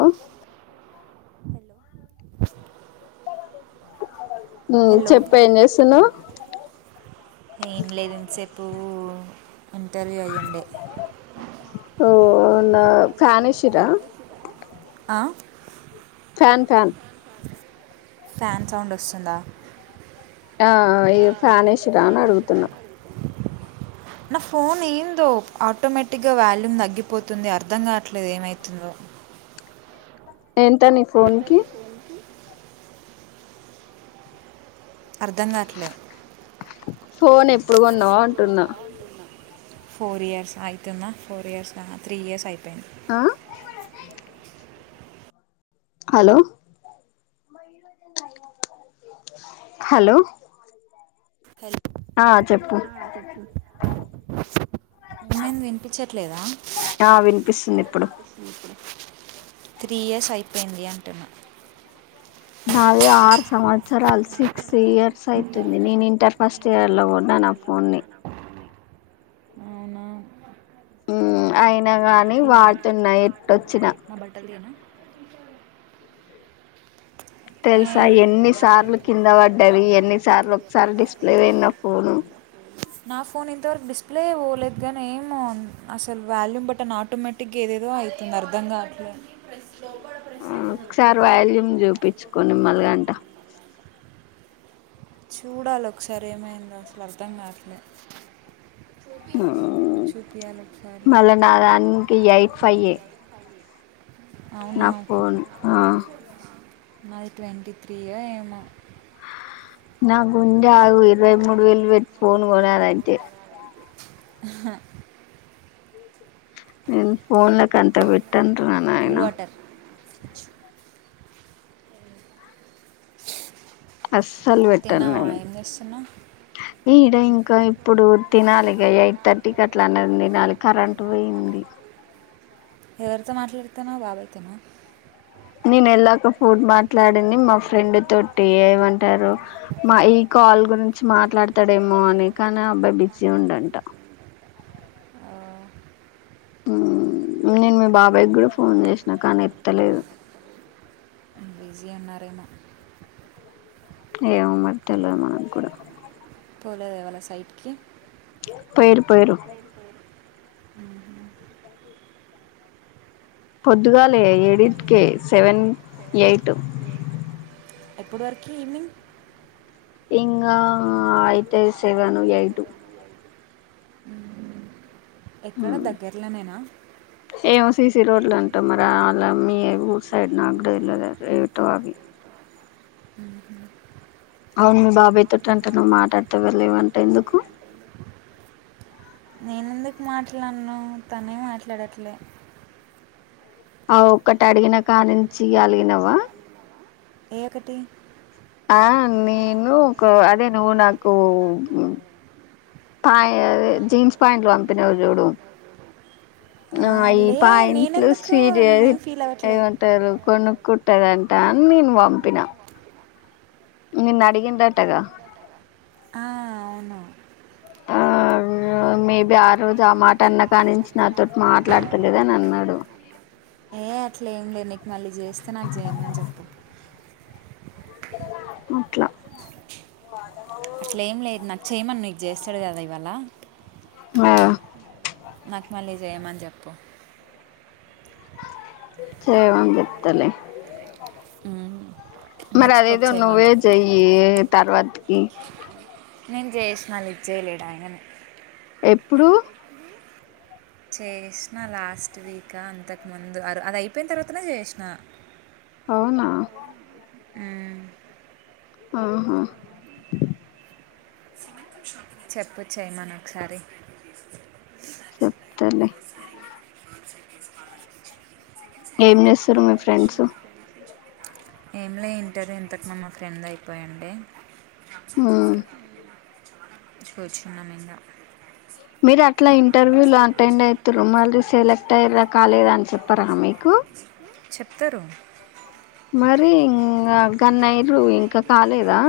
Hello um hello చెప్పు ఏం చేస్తున్నావ్ ఏం లేదు ఇంతసేపు ఇంటర్వ్యూ అయ్యుండే చిరా ఆ ఫ్యాన్ ఫ్యాన్ ఫ్యాన్ సౌండ్ వస్తుందా ఆ ఇ ఫ్యానేషరా అని అడుగుతున్నా. నా ఫోన్ ఏందో ఆటోమేటిక్ గా వాల్యూమ్ తగ్గిపోతుంది అర్ధం కాట్లేదు ఏమైతుందో. ఎంత నీ ఫోన్ కి అర్ధంంగాట్లే ఫోన్ ఎప్పుడు కొన్నావు అంటున్నా. ఫోర్ ఇయర్స్ అవుతుందా! ఫోర్ ఇయర్స్ క త్రీ ఇయర్స్ అయిపోయింది. ఆ హలో హలో హలో ఆ చెప్పు ఏమైంది వినిపించట్లేదా ఆ వినిపిస్తుంది ఇప్పుడు త్రీ ఇయర్స్ అయిపోయింది అంటున్నా నాది ఆరు సంవత్సరాలు సిక్స్ ఇయర్స్ అయితుంది నేను ఇంటర్ ఫస్ట్ ఇయర్ లో కొన్న నా ఫోన్ ని. అవునా ఉ అయి నాగాని తీయనా వాడుతున్నా బట్టలు? ఎట్టొచ్చిన. నా బట్టలు తీయనా ఏ తెలుసా ఎన్నిసార్లు కింద పడ్డవి ఎన్నిసార్లు ఒకసారి డిస్ప్లే పోయిన ఫోను. నా ఫోన్ ఇంతవరకు డిస్ప్లే పోవలేదు గానీ ఏమో అసలు వాల్యూమ్ బట్ట ఆట్ టోమేటిక్గా ఏదేదో అవుతుంది అర్థం కాట్లే ఆ ఒక సారీ వాల్యూం జూపి చ్చుకోని మల్గంట. చూడాలి ఒకసారి ఏమైందో అసలు అర్థం కాట్లే. చూపియ్యాలి ఒకసారి మళ్ళా నా దానికి ఎయిట్ ఫైవ్ ఏ నా అవునా ఫోన్ మాది ట్వంటీ త్రీయ ఏమో నావ్ ఉంది అగు ఇరవై మూడు వేల్ పేట్ ఫోన్ కొన్నాను అయితే. హ నేను ఫోన్ లక్ కంత బేట్టన ర కూల్ నాయనా. వాటర్ అస్సలు పెట్టాను తిన్నావా నేను ఏం చేస్తున్నావు ఈడ ఇంకా ఇప్పుడు తినాలి ఇగ ఎయిట్ థర్టీకి అట్లా అన్నం తినాలి కరెంట్ పోయింది ఎవరితో మాట్లాడుతనవ్ బాబయ్ తోనా నీనేళ్లకు ఫోన్ మాట్లాడింది మా ఫ్రెండ్ తోటి ఏమంటారు మా ఈ కాల్ గురించి మాట్లాడతాడేమో అని కానీ ఆ అబ్బాయి బిజీ ఉండంట ఆ హు నేను మీ బాబాయ్కి కూడా ఫోన్ చేసినా కానీ ఎత్తలేదు బిజీ ఉన్నారేమొ ఏమొ మరి తెల్వదు మనకుండా పోలేద్ ఇవ్వాళ సైడ్కి పోయిర్రు పోయిర్రు అ పోద్ దుగాలే ఎడింట్కే సెవెన్ యయిట్ గప్పడి వరకు ఈవెనింగ్ ఇంగ అయితది సెవను, యైటు ఉమ్. ఉమ్... ఏవో సిసి రోడ్లంట మరాల్ల మీ ఊర్ సైడ్ నాక్కుడా తెలువదు రే ఏటో అవీ ఉహూ అవును మీ బాబాయ్ తోటంట నువ్వు మాట్లాడుతళ్లేవంట ఎందుకు నేనెందుకు మాట్లడను, తనే మాట్లాడట్లే ఆ ఒక్కటడిగినా కానించి ఇగ అలిగినవా ఏఒకటి ఆ నేను ఒక అదే నువ్వు నాకూ పాయే అదే జీన్స్ పాయాంట్లు పంపినావు చూడు ఆ, నువు అయి లే పాయాంట్లు నేనెందుకు సీరియ నేనేం ఫీల్ అవ్వట్లే ఏమంటారు కొనుక్కు ట్టేదంట నేను పంపిన నిన్నడిగిన్ ఆ అవును ఆ మేబి ఆ రోజు ఆ మాట అన్న కానించి నాతోటి మాట్లాడతలేదని అన్నడు ఏ అట్లా ఏం లేదు నీకు మళ్ళీ చేస్తే నాకు చేయమని చెప్పు అట్లా అట్లా ఏం లేదు నాకు చేయమని నీకు చేస్తడు కదా ఇవాళ ఆ నాకు మళ్ళి చేయమని జెప్పు చేయమని చెప్తాలే ఉమ్ మరి మర్చిపోక అదేదో నువ్వే చేయమను చెయ్యే తర్వాత్ కి నేను జేసిన లిఫ్ట్ చేయలేడాయిననే ప్పుడు చేసినా లాస్ట్ వీక్ అంతకు ముందు అర్ అది అయిపోయిన తర్వాతనే చేసినా అవునా మ్ ఆహా చెప్ప చ్చాయి మన ఒకసారి‌ చెప్తలే [unintelligible] ఏంచేస్తూ రు మి ఫ్రెండ్స్ ఏం లే ఇంటర్ ఇంతకు మా ఫ్రెండ్ అయిపోయుండే ఉమ్ [unintelligible] చాహ [unintelligible] మీరు అట్లా ఇంటర్వ్యూలు అటెండ్ అవుతారు మళ్ళీ సెలెక్ట్ అయ్యారా కాలేద అని చెప్పరా మీకు తరు మరి ఇంగా గన్నేరు ఇంకా కాలేదా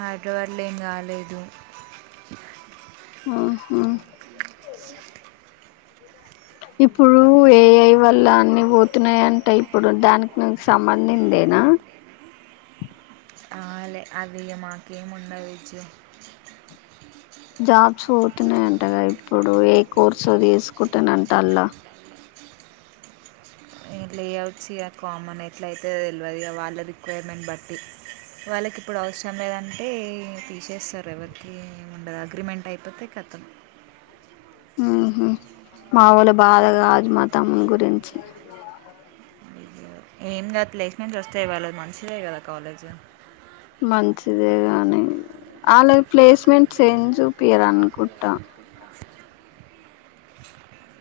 ఆడ వాడ్లు ఏం కాలేదు ఆ హా ఇప్పుడు ఏఐ వల్ల అన్ని పోతున్నాయంటే ఇప్పుడు దానికి కు సంబంఇందేనా ఆలే అవి య మాకము ఉండ విచ్చు జాచ్ పోతున్నాయంటగా ఇప్పుడు ఏ కోర్సు తీసుకుంటాన అంట అల్లా లే అవుట్స్ ఇక కామన్ ఎట్ల అయితే తెలివదు ఇ వాళ్ళ రిక్వైర్మెంట్ బట్టి వాళ్ళకి ఇప్పుడు అవసరం లేదంటే తీసేస్తారు ఎవరికి ఉండదు అగ్రిమెంట్ అయిపోతే కథం మ్ హ మా వాలు బాధ కాజు మా తముని గురించి ఏమ కధు ప్లేస్‌మెంట్లు వాస్టే వాళ్ళ మంచిదే కదా కాలేజ్ మంచిదే కాని వాళ్ళ ప్లేస్మెంట్స్ ఏం చూపియారు అనుకుంటా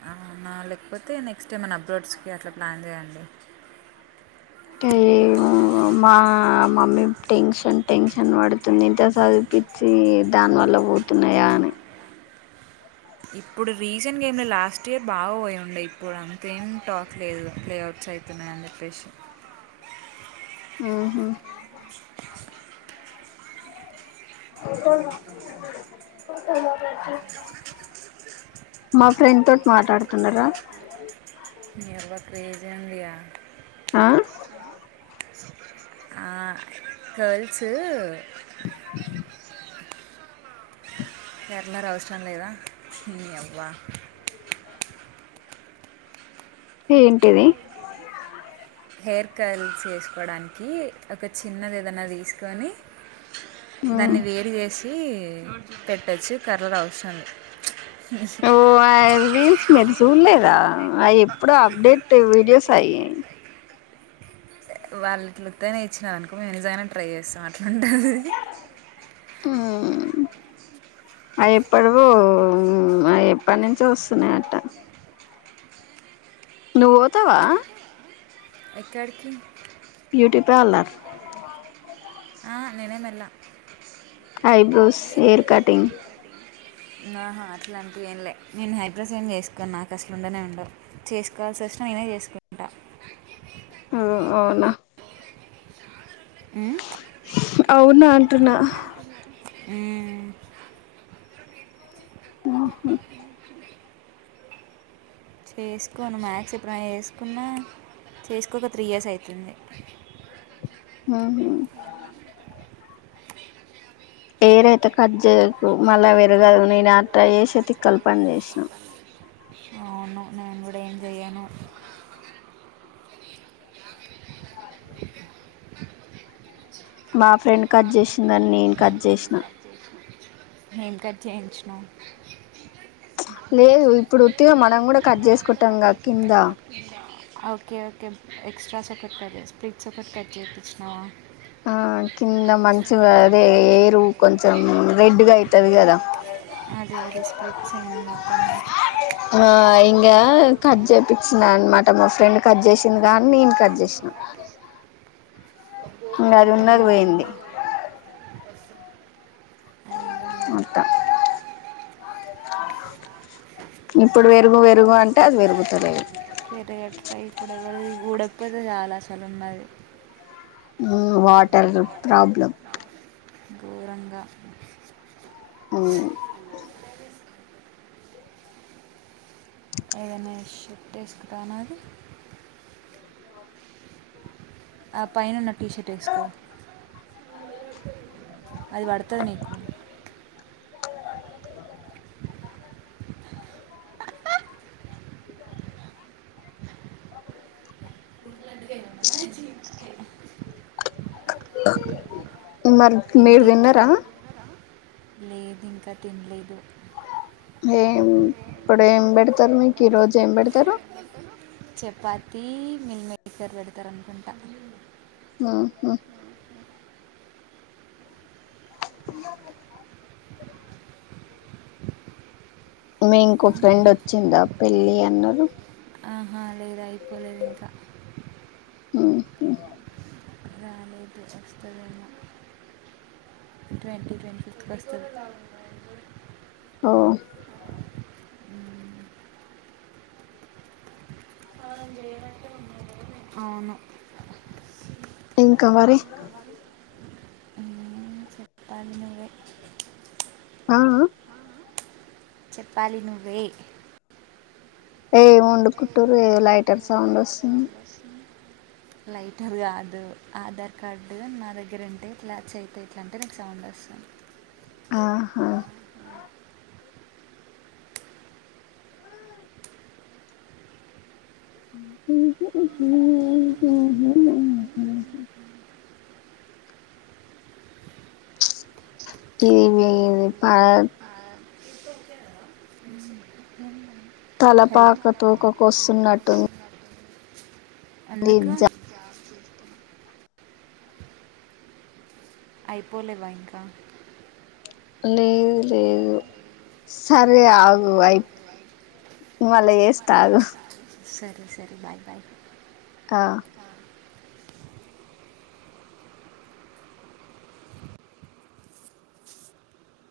అ నా లేకపోతే నెక్స్ట్మన అబ్రోడ్స్కి అట్లా ప్లాన్ చేయండి ట మా మమ్మీ టెన్షన్ టెన్షన్ పడుతుంది ఇంత చదిపించి దాని వల్ల పోతున్నాయా అని ఇప్పుడు రీసెంట్ గేమ్లు లాస్ట్ ఇయర్ బాగా పోయి ఉండే ఇప్పుడు అంతేం టాక్ లేదు ప్లేఅవుట్స్ అవుతున్నాయని చెప్పేసి ఓ హా మా ఫ్రెండ్ తోటి మాట్లాడుతున్నారా ఎవ క్రేజీ ఉండిగా ఆ ఆ కేల్స్ ఎరనర్ అవసరం లేదా ని అవ్వా ఏంటిది హెర్ కర్ల్ చేసుకోవడానికి ఒక చిన్నది ఏదనా తీసుకొని దాన్ని వేరు చేసి ఇ పెట్టొచు కర్రర్ అవసం ఓ అ వీల్స్ మెట్స్ ఉల దా అ ఎప్పుడు అప్డేట్ వీడియోస్ అయ వాళ్ళ ఇట్లతేనే ఇచ్చిన అనుకో మేము నిజంగానే ట్రై చేస్తాం అట్లాంటది అ ఎప్పడు ఎప్పటి నుంచో వస్తున్నా అట్ట నువ్వు ఓతావా ఎక్కాడికి బ్యూటీ పార్లర్ ఆ నేనేం ఎల్లా ఐబ్రోస్ హెయిర్ కటింగ్ నా హా అట్లాంటివి ఏం లే నేను హైబ్రోస్ ఏం చేసుకోను నాకు అసలు ఉండనే ఉండవు చేసుకోవాల్సి వచ్చిన నేనే చేసుకుంటా ఓ అవునా మ్మ్ అవునా అంటున్నా. ఉమ్, మ్మ్ హు చేసుకోను మ్యాక్ష్ ఎప్పుడైన చేసుకున్నా చేసుకోక త్రీ ఇయర్స్ అయితుంది. ఆ హా హెయిరైతే కట్ జేయకు మళ్ళ పెరగదు, నేను అట్ల చేసే తిక్కల పని చేసినా. అవును నేను కూడా ఏం చేయను మా ఫ్రెండ్ కట్ జేసిందని నేను కట్ జేసిన ఏం కట్ చేయించినవ్ లేదు ఇప్పుడు ఉత్తిగా మనం కూడ కట్ చేసుకుటం గా కింద ఓకే ఓకే ఎక్స్ట్రాస్ ఒకటి కట్ చే స్ప్రిట్స్ ఒకటి కట్ చేపిస్తున్నవా ఆ కింద మంచుగా అదే హెయిర్ కొం చెం రెడ్ గా అయితది కదా, అదే అదే స్ప్లిట్స్ అయింది మొత్తం ఆ ఇం గా కట్ చేపిచ్చిన అనమాట, మా ఫ్రెండ్ కట్ చేసిందిగా అని నేను కట్ చేసిన. ఇంగ అది ఉన్నది పోయింది. అయ్యో అట్ట ఇప్పుడు వెరుగు వెరుగు అంటే అది వెరుగుతలేదు. ఇప్పడితే చాలు అసలున్నది. మ్మ్ వాటర్ ప్రాబ్లం. ఇంగ మ్మ్ ఏదన ష్యూ టేసుకుటనాది ఆ పైనున్న టీ షర్ట్ ఏసుకో. అది పడుతది నీకు. ఉన్నరు మీరు ఇంటికి విన్నరా? ఇంక తినలేదు. ఏం ప్పుడు ఏం పెడుతరు మీకు ఈరోజు ఏం పెడుతరు? చపాతీ, మిలిమేకర్ పెడుతరు అనుకుంట. మ్మ్ హు మీ ఇంకో ఫ్రెండ్ వచ్చింద పెళ్ళి అన్నరు. ఆ హా లేదు అయిపోలేదు ఇంక మ్మ్ హు అ లేదు వస్తదేమో! ట్వంటీ, ట్వంటీ ఫిఫ్త్ కి వస్తది. ఓ మ్మ్. అవును. ఇంక మరి ఉమ్, చెప్పాలి నువ్వే అ ఆఁ చెప్పాలి నువ్వే. ఏం వండుకుంటురు ఏ లైటర్ సౌండ్ వస్తుంది. లైటర్ కాదు, ఆధార్ కార్డు నా దగ్గర ఉంటే ఇట్లా చేయితో ఇట్లా అంటే సౌండ్ వస్తుంది. ఆహా [inaudible] ఇది మీది పత్ తల హలో పాక తోక ఒస్తున్నట్టుంది కా అయిపోలేవ ఇంకా లేదు లేదు సరే ఆగు అయి మల్ల చేస్తానాగు సరే సరే బాయ్ బాయ్ ఆ